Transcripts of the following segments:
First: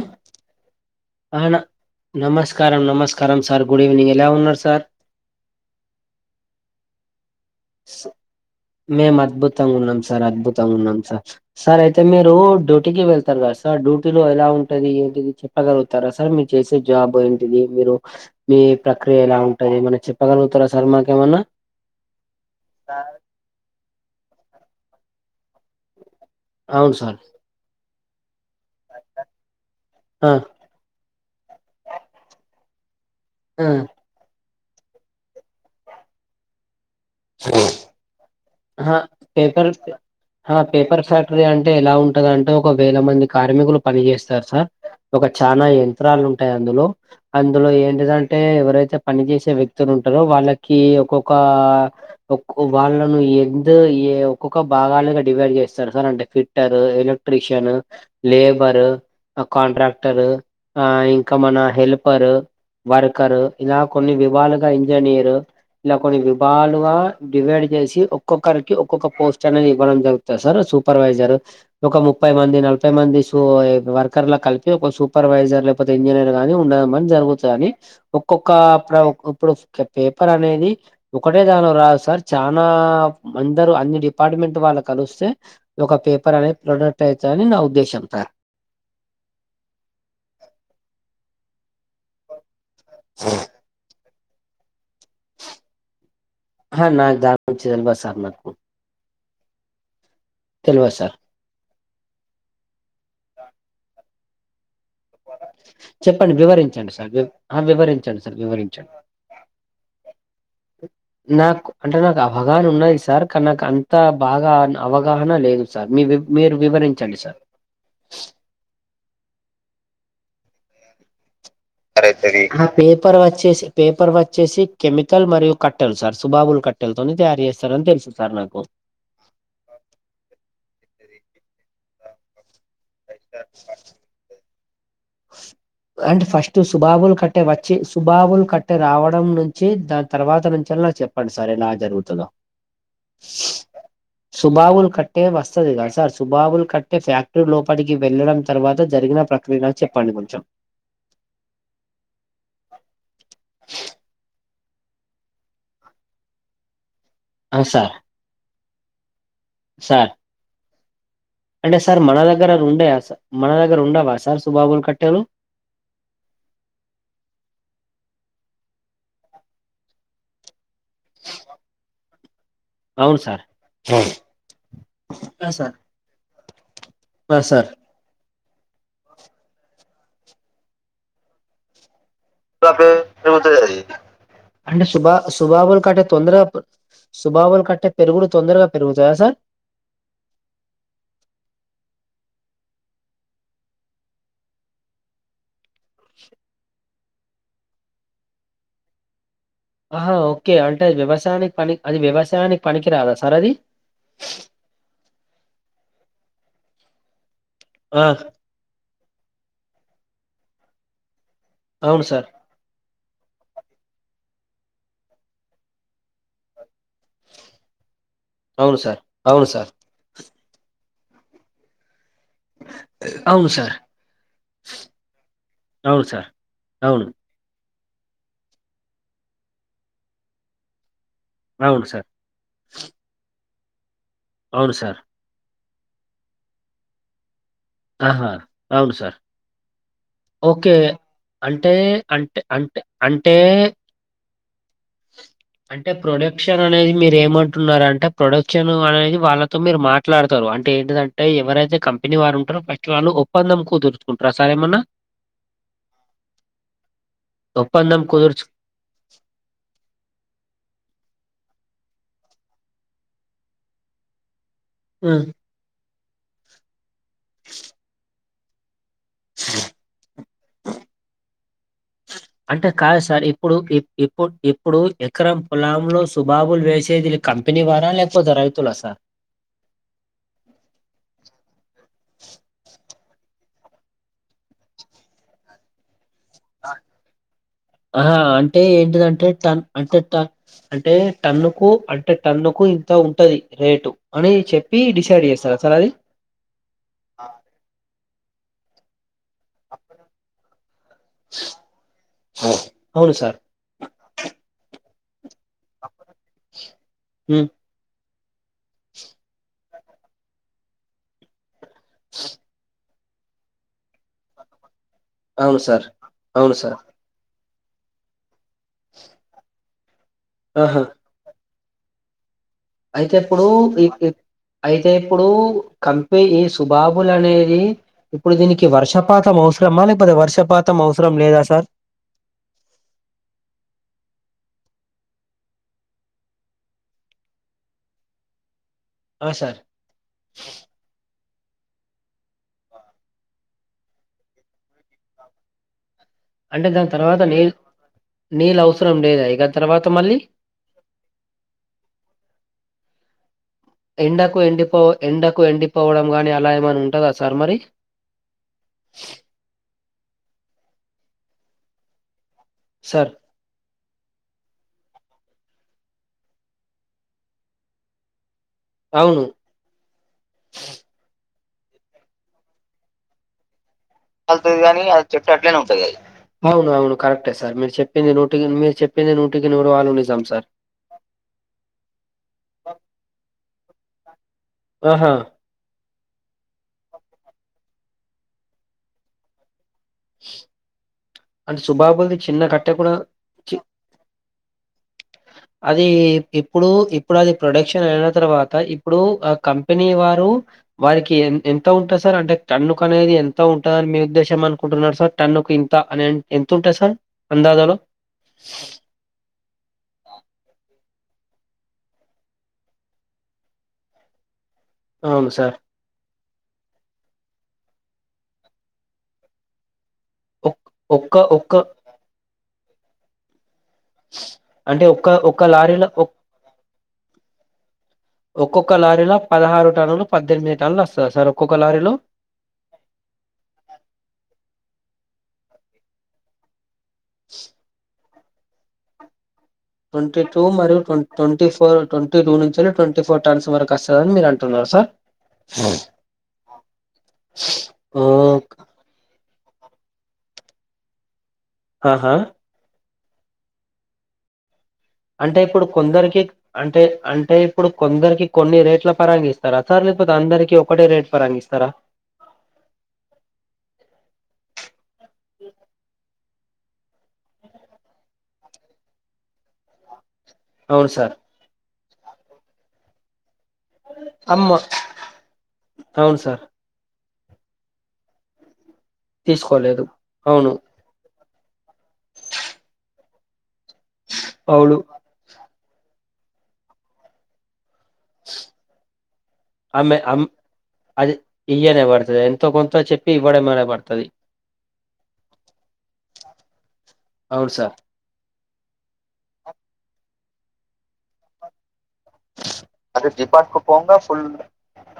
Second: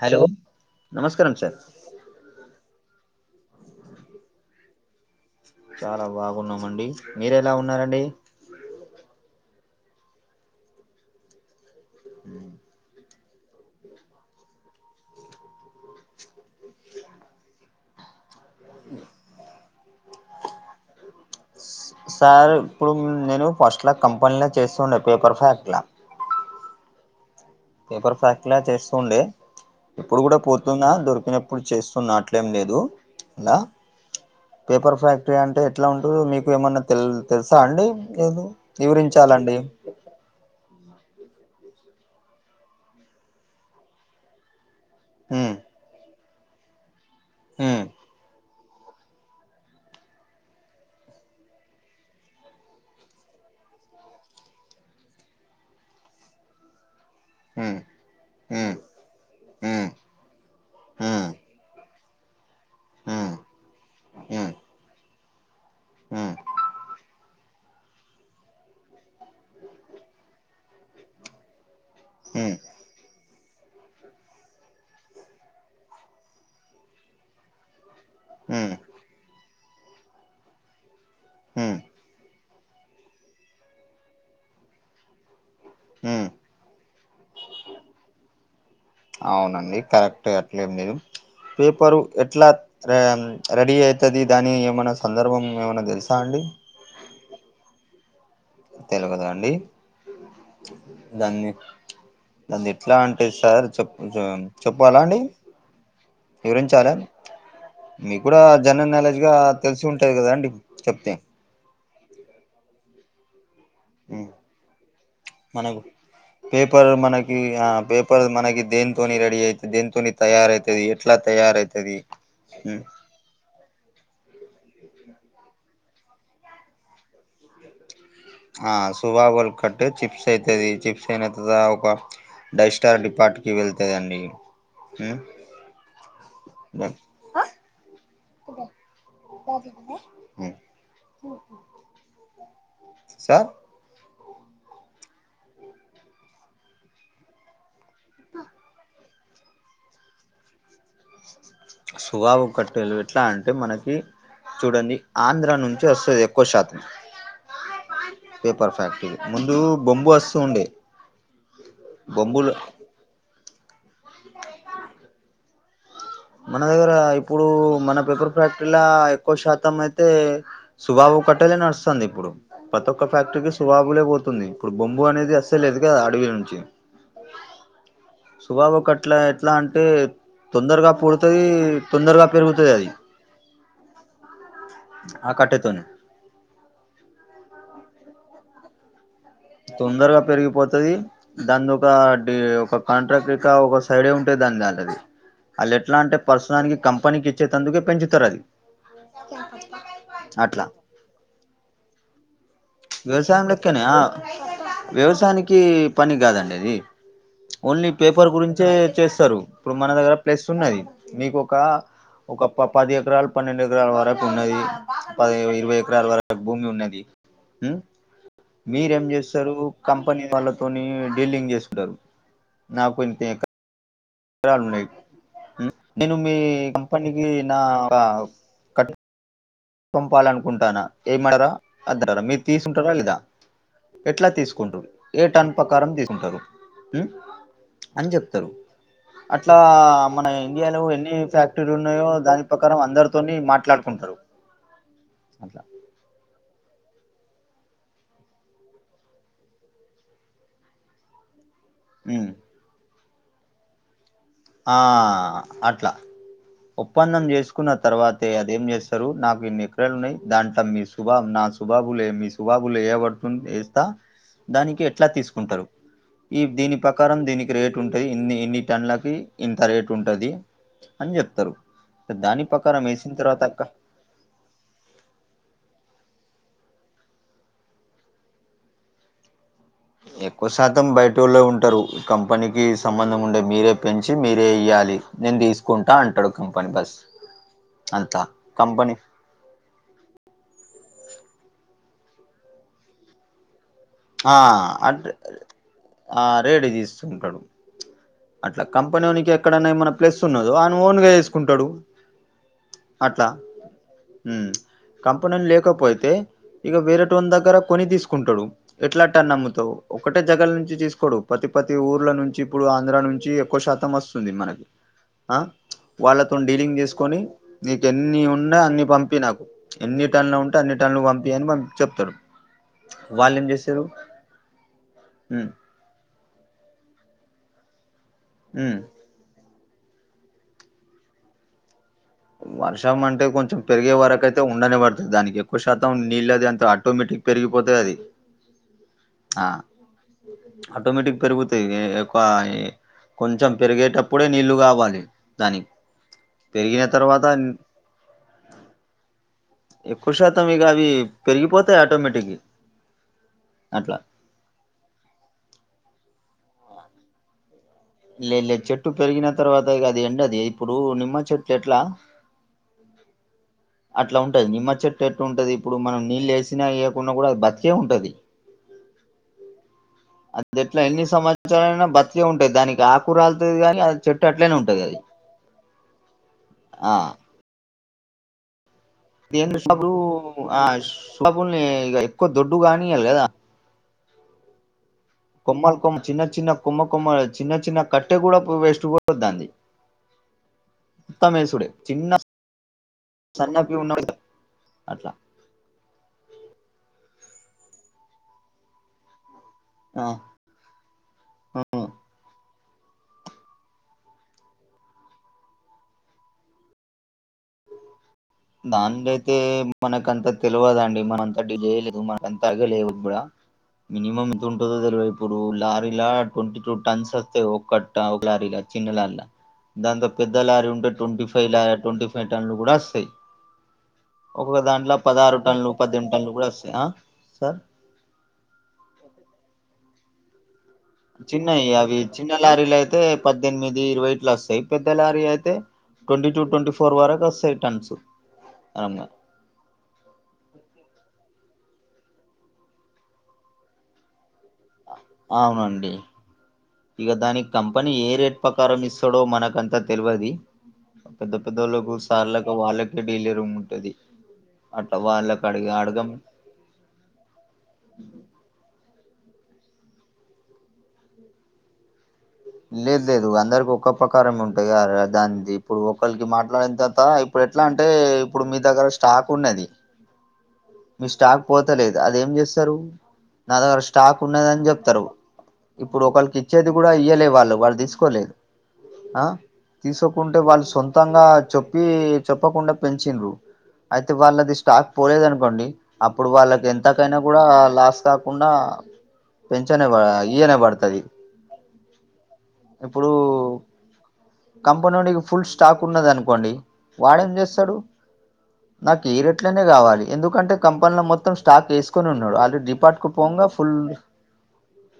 Hello నమస్కారం ఆ sir న నమస్కారం నమస్కారం సార్ గుడ్ ఈవెనింగ్ ఎలా ఉన్నారు సార్ చాలా బాగున్నామండి మీరెలా ఉన్నారండి మేమద్భుతంగా ఉన్నాం సార్ అద్భుతంగా ఉన్నాం సార్ సార్ అయితే మీరు డ్యూటీకి వెళ్తారు కదా సార్ సార్ డ్యూటీలో ఎలా ఉంటది ఏంటిది చెప్పగలుగుతారా సార్ మీరు చేసే జాబ్ ఏంటిది మీరు మీ ప్రక్రియ ఎలా ఉంటది మన చెప్పగలుగుతారా సార్ మాకేమన్నా సార్ ఇప్పుడు నేను ఫస్ట్లా కంపన్ల చేస్తుండే పేపర్ ఫ్యాక్లా అవున్ సార్ పేపర్ ఫ్యాక్ లా చేస్తుండే ఇప్పుడు ఆ గుడా పో ంద దొరికినప్పుడు చేస్తున్న అట్లేం లేదు లా ఆ పేపర్ ఫ్యాక్టరీ అంటే ఎట్లా ఉంటు మీకు ఏమన్నా తెల్ తెలుసా అండి వివరించాలండి అ పేపర్ ఫ్యాక్టరీ అంటే ఎలా ఉంటద అంటే ఒక వేల మంది కార్మికులు పని చేేస్తారు సార్ ఒక హ్మ్ చానా యంత్రాలు ఉంటాయి అందులో అందులో హ్మ్ ఏంటిదంటే ఎవరైతే పని చేేసే వ్యక్తులు ఉంటరో వాళ్ళకి ఒక్కొక్క కొ వాళ్ళను ఎందు ఏ ఒక్కొక్క భాగాలుగా డివైడ్ చేస్తారు సార్ అంటే ఫిట్టర్ ట్రిషను హ్మ్ హ్మ్ లేబరు అ కాంట్రాక్టరు ఆ హ్మ్ ఇంకా మన హెల్పరు హ్మ్ వర్కర్ ఇలా కొన్ని హ్మ్ విభాలుగా ఇంజనీరు ఇలా కొన్ని హ్మ్ విభాల్ డివైడ్ చేసి ఒక్కొక్కరికి ఒక్కొక్క పోస్ట్ అనేది ఇవ్వడం జరుగుతది సార్ సూపర్వైజర్ ఒక ముప్పై హ్మ్ మంది నల ముప్పై మంది సు వర్కర్ల కలిపి ఒక సూపర్వైజర్ లేకపోతే ఇంజనీర్ గాని ఉండడం అని జరుగుతని ఒక్కొక్క హ్మ్ ఇప్పుడు ఇట్ల పేపర్ అనేది అదె దాను హ్మ్ రాద్ సార్ చానా అందరు అన్ని డిపార్ట్మెంట్ వాళ్ళు కలుస్తే ఒక హ్మ్ పేపర్ అనేది ప్రొడక్ట్ అయితదని నా ఉద్దేశ్యం సార్ అవునండి కరెక్ట్ అట్లే మీరు పేపరు ఎట్లా రెయాన్ రెడీ అయితది దాని ఏమైనా సందర్భం ఏమైన్నా తెలుసా అండి హ నాకు జాబ్ వచ్చెది తెల్వదు సార్ నాకు తెలవదా అండి తెలియదు సార్ దాన్ని దానిదీ ఎట్లా అంటే సార్ చెప్పు చెప్పాలా అండి చెప్పండి వివరించాల వివరించండి సార్ మీకు వివరించండి సార్ కూడా వివరించండి జనరల్ నాలెడ్జ్ గా తెలిసి ఉంటాయి కదా అండి చెప్తే నాకు అంటే నాకు అవగాహన ఉన్నాయి సార్ కానీ నాకు అ అంత హ్మ్. బాగా అవగాహన లేదు సార్ మీ మీరు వివరించండి సార్ ఇగ ఆ బె మనకి దేనితోని రెడీ అయితాది దేనితోని తయార అయితాది ఎట్లా తయారు అయితాది తయారైతాది పేపర్ వచ్చేసి పేపర్ వచ్చేసి కెమికల్ మరియు కట్టెలు సార్ సుభాబులు కట్టెలతోని తయారు చేస్తారని తెల్సింది ఆ సుభాబుల కట్టె చిప్స్ అయితది చిప్స్ ఒక డైస్టార్ డిపార్ట్ కి వెళ్తదండి అంటే ఫస్ట్ ఉమ్ సుభాబుల్ కట్ట కట్టే వచ్చి సుభాబుల్ కట్టే రావడం నుంచి దాని తర్వాత నుంచి అన్న చెప్పండి సార్ ఎలా జరుగుతాదో సార్ సుభాబులు కట్టే వస్తాది కదా సార్ సుభాబుల్ కట్టే ఫ్యాక్టర లోపలికి వెళ్ళడం తరువాత జరిగిన ప్రక్రియలు చెప్పండి కొంచెం సుభాబువు కట్టెలు ఎట్లా అంటే మనకి చూడండి ఆంధ్ర నుంచి వస్తాది ఎక్కువ శాతం అవ్ సార్ పేపర్ ఫ్యాక్టరీ ముందు సార్ బొంగు వస్తు ఉండే అంటే సార్ మన దగ్గర బొంబులు అవి ఉండేవా సార్ మన దగ్గర ఉండవా సార్ సుభావుల కట్టెలు మన దగ్గర ఇప్పుడు మన పెపర్ ఫ్యాక్టరీలా ఎక్కువ శాతం అయితే సుభాబు కట్టేలే నడుస్తుంది ఇప్పుడు ప్రతి ఒక్క అవును సార్ ఫ్యాక్టరీకి సుభాబులే పోతుంది ఇప్పుడు బొంగు అనేది అసలు లేదు కదా అడవి నుంచి ఇంగా సార్ సుభాబు కట్లా ఎట్లా అంటే తొందరగా పుడతాయి తొందరగా పెరుగుతాయి అంటే సుభా ఆ సుభాబుల కట్టెతోని కట్టె తొందరగా సుభాబులు కట్టే పెరుగుడు తొందరగా పెరుగుతాయా సార్ తొందరగా పెరిగిపోతాయి దాని ఒక ఒక కాంట్రాక్ట్ [unintelligible] కా ఒక సైడే ఉంటే దాని దాన్లాది అది ఎట్లా అంటే ప్రస్తుతానికి కంపెనీకి ఇచ్చేటందుకే పెంచుతారు అది ఆహో ఓకే అట్లా అంటే వ్యవసాయానికి పనికి అది వ్యవసాయానికి పనికి రాదా సార్ వ్యవసాయం అది లెక్కనే ఆ వ్యవసాయానికి పనికిరాదండి అది ఓన్లీ ఆ పేపర్ గురించే చేస్తారు ఇప్పుడు మన దగ్గర ప్లస్ ఉన్నది మీకు ఒక అవును సార్ ఒక ఓ పది ఎకరాలు పన్నెండు ఎకరాల వరకు ఉన్నది పది ఇరవై ఎకరాల వరకు భూమి ఉన్నది మ్మ్ అవును సార్ మీరేం అవును చేస్తారు సార్ కంపెనీ వాళ్ళతోని డీలింగ్ చేసుకుంటారు నాకు ఇంత అవును సార్ ఎకరాలు ఉన్నాయి అవును నేను సార్ మీ అవును కంపెనీకి నా ఒక పంపాలనుకుంటున్నా వేయమంటారా అవును సార్ వద్దంటారా మీరు తీసుకుంటారా లేదా ఎట్లా అవును తీసుకుంటారు సార్ ఏ టన్ ప్రకారం తీసుకుంటారు అని ఆహా చెప్తారు అవును సార్ అట్లా మన ఓకే ఇండియాలో ఎన్ని అంటే ఫ్యాక్టరీలు ఉన్నాయో అంటే దాని ప్రకారం అంటే అందరితోని అంటే మాట్లాడుకుంటారు అట్లా. అంటే ప్రొడక్షన్ అనేది మీరు ఏమంటున్నారుంటే ప్రొడక్షన్ అనేది వాళ్ళతో మీరు మాట్లాడతారు అంటే ఏంటిదంటే. అంట ఎవరైతే కంపెనీ ఉమ్ వారు ఉంటారో ఫస్ట్ వాళ్ళు ఒప్పందం కుదురు. ప్రసాయమ్. ఆ అట్లా ఒప్పందం చేసుకున్న ఒప్పందం తర్వాతే కుదుర్చు అదేం చేస్తు. నాకు ఇన్ని ఎకరాలు ఉన్నాయి దాంట్లో మీ సుభా నా సుబాబులు మీ సుభాబులు ఏ పడుతుంది వేస్తా. దానికి ఎట్లా హ్మ్. తీసుకుంటారు ఈ దీని ప్రకారం దీనికి రేటు ఉంటుంది ఇన్ని ఎన్ని టన్లకి. ఇంత రేటు ఉంటుంది అని చెప్తారు దాని ప్రకారం వేసిన తర్వాతక్క. ఇప్పుడ్ ఇప్పుడు ఎకరం పొలాంలో సుబాబులు వేసేది కంపెనీ వారా లేకపోతే రైతులసార్. ఎక్కువ శాతం బయటోల్లే ఉంటారు కంపెనీకి సంబంధం ఉండే మీరే పెంచి మీరే ఇయాలి. నేను తీసుకుంటా అంటడు. ఆ ఆహా అంటే కంపెనీ ఏంటిదంటే టన్. అంటే ట అంటే టన్ను కు అంటే టన్ను కు ఇంత ఉంటది రేటు. అని ఆ చెప్పి అట్ డిసైడ్ చేస్తారా సార్ అది. ఆ రేడ్ తీస్తుంటాడు. అట్లా కంపనోనికే. ఎక్కడన్నా ఏమన్నా ప్లెస్ ఉన్నదో అను ఓన్గా ఏసుకుంటాడు అవును అట్లా. సార్. హు కంపెనీల్ లేకపోయితే ఇక వేరే టోన్ హ్మ్. దగ్గర. కొని తీసుకుంటాడు ఎట్లా అట్ల నమ్ముతావ్ ఒకటే జగల నుంచి తీసుకోడు. పతిపతి ఊర్ల నుంచి ఇప్పుడు ఆంధ్ర నుంచి ఎక్కువ శాతం వస్తుంది మనక్. ఆ అవును సార్. వాళ్ళతోన్ అవును సార్. డీలింగ్ చేసుకొని. నీకి ఎన్ని ఉన్నా అన్ని పంపి నాకు ఎన్ని టన్ను ఉంటే అన్ని ఆహా! టన్ను పంపి అని పం చెప్తాడు. అయితే వాళ్ళు ఇప్పుడు ఏం చేస్తారు ఈకే అయితే ఇప్పుడు. ఉమ్ కంపే ఈ సుబాబులు అనేది ఇప్పుడు దీనికి ఉమ్ వర్షం. పాతం అవసరం లేకపోతే వర్షపాతం అవసరం లేదా సార్. వర్షం అంటే కొంచెం పెరిగే వరకైతే ఉండనే పడతది దానికి ఎక్కువ శాతం నీళ్ళదే అంత ఆటోమేటిక్. పెరిగిపోతది అది ఆ. ఆటోమేటిక్ పెరుగుతాయి ఎ ఎక్కువ ఎ. కొంచెం పెరిగేటప్పుడే నీళ్లు కావాలి దాని. అంటే దాని తర్వాత నీళ్ నీళ్ళు అవసరం లేదా ఇక. తర్వాత ఎక్కువ మళ్ళీ శాతం ఇక అవి పెరిగిపోతాయి ఆటోమేటిక్ అట్. ఎండకు ఎండిపో ఎండకు ఎండిపోవడం గాని అలా ఏమనా ఉంటదా సార్ మరి. లేదు లేదు చెట్టు పెరిగిన తర్వాత ఇగ అది ఎండదు ఇప్పుడు నిమ్మ చెట్లు ఎట్లా. సర్. అట్లా ఉంటది నిమ్మ చెట్టు ఎట్టు ఉంటది ఇప్పుడు మనం నీళ్లు వేసిన ఏయ్యకున్నా కూడా అది బతికే ఉంటది. అవును. ఆ చెట్లు ఎన్ని సంవత్సరాల అయినా బతికే ఉంటాయి దానికి ఆకురాలతది గానీ అద్. అల్ కాని అ చెట్టు అట్లనే ఉంటాయి అయి అవును ఆ అవును కరెక్టే సార్ మీరు చెప్పింది నూటికి మీ చెప్. ఏంది షాపులు ఆ షాపుల్ని ఎక్కువ దొడ్డు కానియ్వాలి కదా. ఆహా. కొమ్మల్ కొమ్ చిన్న చిన్న కొమ్మ కొమ్మల్ చిన్న చిన్న కట్టె కూడా వేస్ట్ పోదు దాంది. అండ్ సుభాబులది చిన్న కట్టె కూడా. చి సన్న వి ఉన్నప్పుడే కదా అట్లా. అది ఇప్పుడు ఇప్పుడు అది ప్రొడక్షన్ అయినా తర్వాత ఇప్పుడు ఆ కం. పినివారు. ఆ వారికి ఎన్ ఎంత ఉంటది సార్ అంటే టన్నుకు అనేది ఎంత ఉంటందని మీ ఉద్దేశం అనుకుంటున్నారు సార్ టన్నుకు ఇంత అని ఎన్ ఎంతుంటాది సార్ అందాదాలో బ అండుతే మనకు అంత తెల్వదండి మన అంత డీల్ చెయ్యలేదు మనకు అంత ఐగాలేవు బ్బుడా మినిమమ్ ఎంత ఉంటదో తెలవదు అవును ఇప్పుడు సార్ లా రీలా ట్వంటీ టూ టాన్స్ వత్తే ఒక కట్ట ఒక లారీల చిన్న లారీల దాంతో పెద్ద ఒక్- లారీ ఉంటే ఒక్క ట్వంటీ ఫైవ్ ఒక్క ల్యా ట్వంటీ ఫైవ్ టన్నులు కూడా వసాయి ఒక్కొక్క అంటే దాంట్లో ఒక్క పదహారు ఒక్క టన్లు లారీలో పద్దెనిమిది ఒక్- టన్లు కూడా వసాయి ఆ సార్ ఒక్కొక్క లారీల పదహారు టన్నులు పద్దెనిమిది టన్నుల వస్ చిన్నయి అవి చిన్న లారీలు అయితే పద్దెనిమిది ఇరవై ఇట్ల వస్తాయి పెద్ద లారీ అయితే twenty two twenty five four వరకు వస్సాయి టన్సు ఆం అ ట్వంటీ టూ మరియు ట్వం ట్వంటీ ఫోర్ ట్వంటీ టూ నుంచెల్లి ట్వంటీ ఫోర్ టన్స్ వరకు అస్తాయని మీరు అన్ అవునండి ఇగ దాని కంపెనీ ఓ ఏ రేట్ పకారం ఇస్ తుడో మనకంత తెల్వది పెద్ద పెద్దోళ్లకు ఆహా సార్ల లో వాళ్ళకే డీలరూమ్ ఉంటది అట్ట అంటే వాళ్ళకి ఇప్పుడు అడగా అడగం కొందరికి అంటే అంటే ఇప్పుడు కొందరికి కొన్ని రేట్ల పరంగిస్తారా సార్ లేకపోతే అందరికీ ఒకటే రేట్ పరంగిస్తారా లేదు లేదు అందరికీ ఒక్క ప్రకారమే ఉంటదా [unintelligible] దానికి ఇప్పుడు ఒకలికి మాట్లాడిన తర్త ఇ ప్పుడు ఎట్లా అంటే ఇప్పుడు మీ దగ్గర స్టాక్ ఉన్నది అవును మీ సార్ స్టాక్ పోతాలేదు అదేం చేస్తరు నా దగ్గర స్టాక్ అమ్మ ఉన్నదని చెప్తరు ఇప్పుడు అవును ఒకలికి సార్ ఇచ్చేది కూడా ఇయ్వలే వాళ్ళు వాళ్ళు తీసుకోలే ఆ తీసుకోలేదు తీసోకుంటే అవును వాళ్ళు సొంతంగా చొ ప్పి చెప్పకుండా పెంచిన్రు అయితే వాళ్ళది అవును స్టాక్ పోలేదని పండి అప్పుడు వాళ్ళకి ఎంతకైనా కూడా లాస్ కాకుండా పెంచనే బ ఆమె అమ్ ఈయనే పడుతుది అది ఇయ్యనే పడుతది ఎంతో కొంత ఇప్పుడు చెప్పి ఇవ్వడమనే పడుతది కంపెనోడికి ఫుల్ స్టాక్ ఉన్నది అనుకోండి వాడేం అవును సార్ చేస్తడు నాకు ఈ రెట్లనే కావాలి ఎందుకంటే కంపెనీలో మొత్తం స్టాక్ ఏసుకొని ఉన్నాడు ఆల్రెడీ అది డిపార్ట్కు పోంగా ఫుల్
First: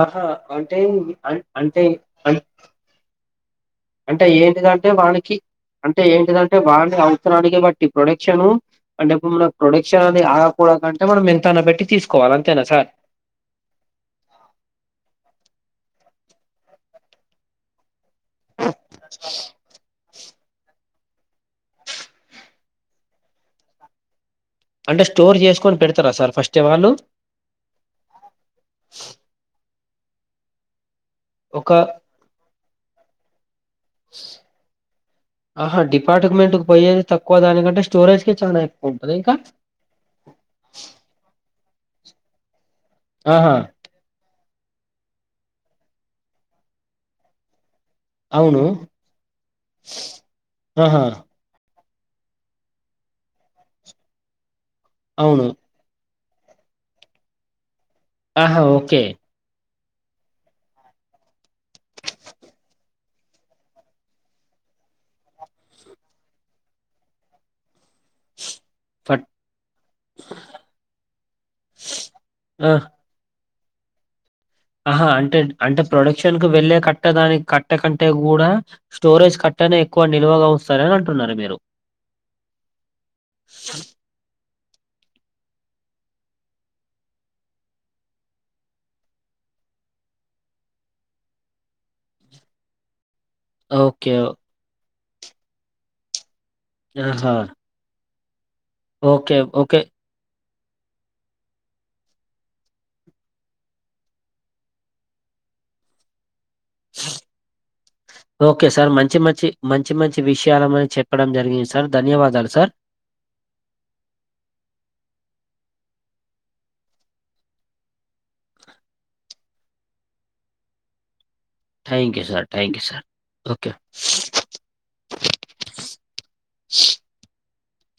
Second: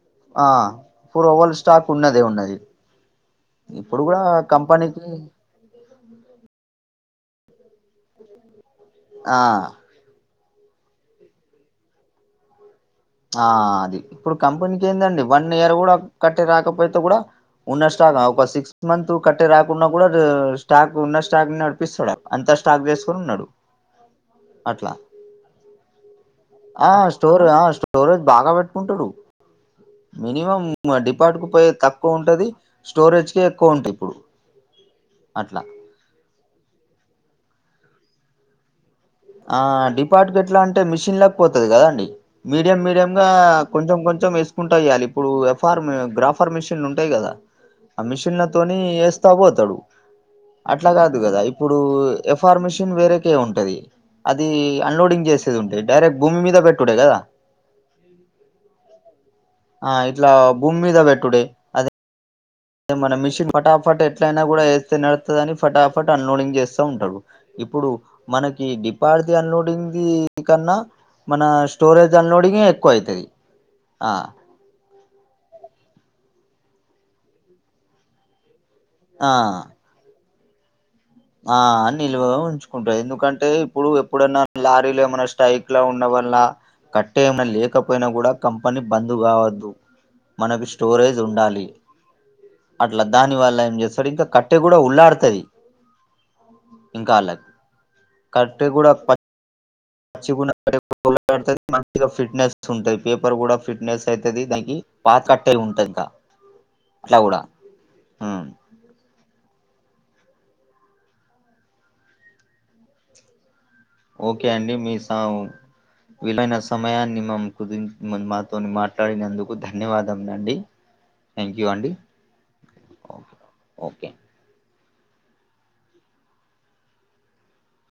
ఆహా ఆ అంటే ఫోర్ అన్ ఓవర్ అంటే స్టాక్ ఉన్నదే అన్ ఉన్నది ఇప్పుడు కూడా అంటే ఏంటిదంటే కంపెనీకి వానికి అంటే ఏంటిదంటే వాళ్ళ అవసరానికి బట్టి ప్రొడక్షను అంటే ఇప్పుడు ఆ మనకి ప్రొడె క్షన్ అది ఆగకూడదు అంటే మనం ఎంతైనా పెట్టి తీసుకోవాలి అంతేనా సార్ ఆ అది ఇప్పుడు కంపెనీకి ఏందండి వన్ ఇయర్ కూడా కట్టే రాకపోతే కూడా ఉన్న స్టాక్ ఆ ఒక సిక్స్ మంత్ కట్టే రాకున్నా కూడా స్టాక్ ఉన్న స్టాక్ ని నడిపిస్తాడా అంత స్టాక్ వేసుకొని ఉన్నాడు అట్లా అంటే స్టోర్ చేసుకోని పెడతారా సార్ ఫిస్ట్టే వాళ్ళు స్టార్ ఆ స్టోరేజ్ బాగా పెట్టుకుంటారు మినిమమ్ డిపార్ట్కు ఒక పొయ్యేది తక్కువ ఉంటది స్టోరేజ్కే ఎక్కువ ఉంటాయి ఇప్పుడు అట్లా పార్టుకుమెంటుకు పొయ్యేది తక్కువ దానింటే స్టోరేజ్ కే చానా ఎక్కువ ఉంటదా ఇంకా ఆ డిపార్టికెట్లా అంటే మెషిన్లకి పోతది కదండి మీడియం మీడియం గా ఆహా కొంచెం కొంచెం ఇస్ కుంటాయాలి ఇప్పుడు ఎఫ్ ఆర్మ్ గ్రాఫర్ మిషన్లు ఉంటాయి కదా ఆ అవును మిషన్లతోని ఎస్తా బోతాడు ఆట్లా ఆహా కాదు కదా ఇప్పుడు ఎఫార్మేషన్ వేరేకే ఉంటది అది అన్లోడింగ్ అవును చేసేది ఉంటయి డైరక్ భూమి మీద పెట్టుడే గదా ఆహా ఓకే ఆ ఇట్లా భూమి మీద పెట్టుడే అదే మన మిషిన్ ఫటాఫట్ ఎట్లయినా కూడా వేస్తే నడుతదిని ఫటాఫట్ అన్లోడింగ్ చేస్తా ఉంటడు ఇప్పుడు మనకి ఫట్ డిపార్ది అన్లోడింగ్ది కన్నా మన స్టోరేజ్ అన్లోడింగే ఆ ఎక్కువ అయితది ఆ ఆహా అంటే అంటే ప్రొడక్షన్కు వెళ్ళే కట్ట దానికి కట్టే కంటే కూడా ఆ స్టోరేజ్ కట్టనే ఎక్కువ నిల్వగా ఉంచుతారు అని అంటున్నారు మీరు ఆ నిలువ ఉంచుకుంటారు ఎందుకంటే ఇప్పుడు ఏప్ ఎప్పుడన్నా అట్లా లారీలు ఏమైన్నా స్టైక్ లో ఉండ వల్ల కట్టేఎమ లేకపోయినా కూడా కంపెనీ బంద్ కావద్దు మనకి స్టోరేజ్ ఉండాలి అట్లా దానివల్ న్యాయం చేస్తాడు ఓకే ఇంకా కట్టె కూడా ఉల్లాడుతది [unintelligible] కట్టే కూడా ప ఓకే ఓకే మచ్చ [inaudible] ఇగా ఫిట్నెస్ ఉంటాయి పేపర్ కూడా ఫిట్నెస్ అయితది దినికి పాత కట్టేయి ఉంటాయి ఇంకా అట్లా కూడా ఉమ్ ఓకే సార్ మంచి మంచి మంచి మంచి విషయాల మని చెప్పడం జరిగింది సార్ ధన్యవాదాలు సార్ ఓకే అండి మీ సావ్ విలువైన సమయాన్ని మ కు మాతో మాట్లాడినందుకు ధన్యవాదం అండి థ్యాంక్ యూ అండి thank you sir thank you sir okay okay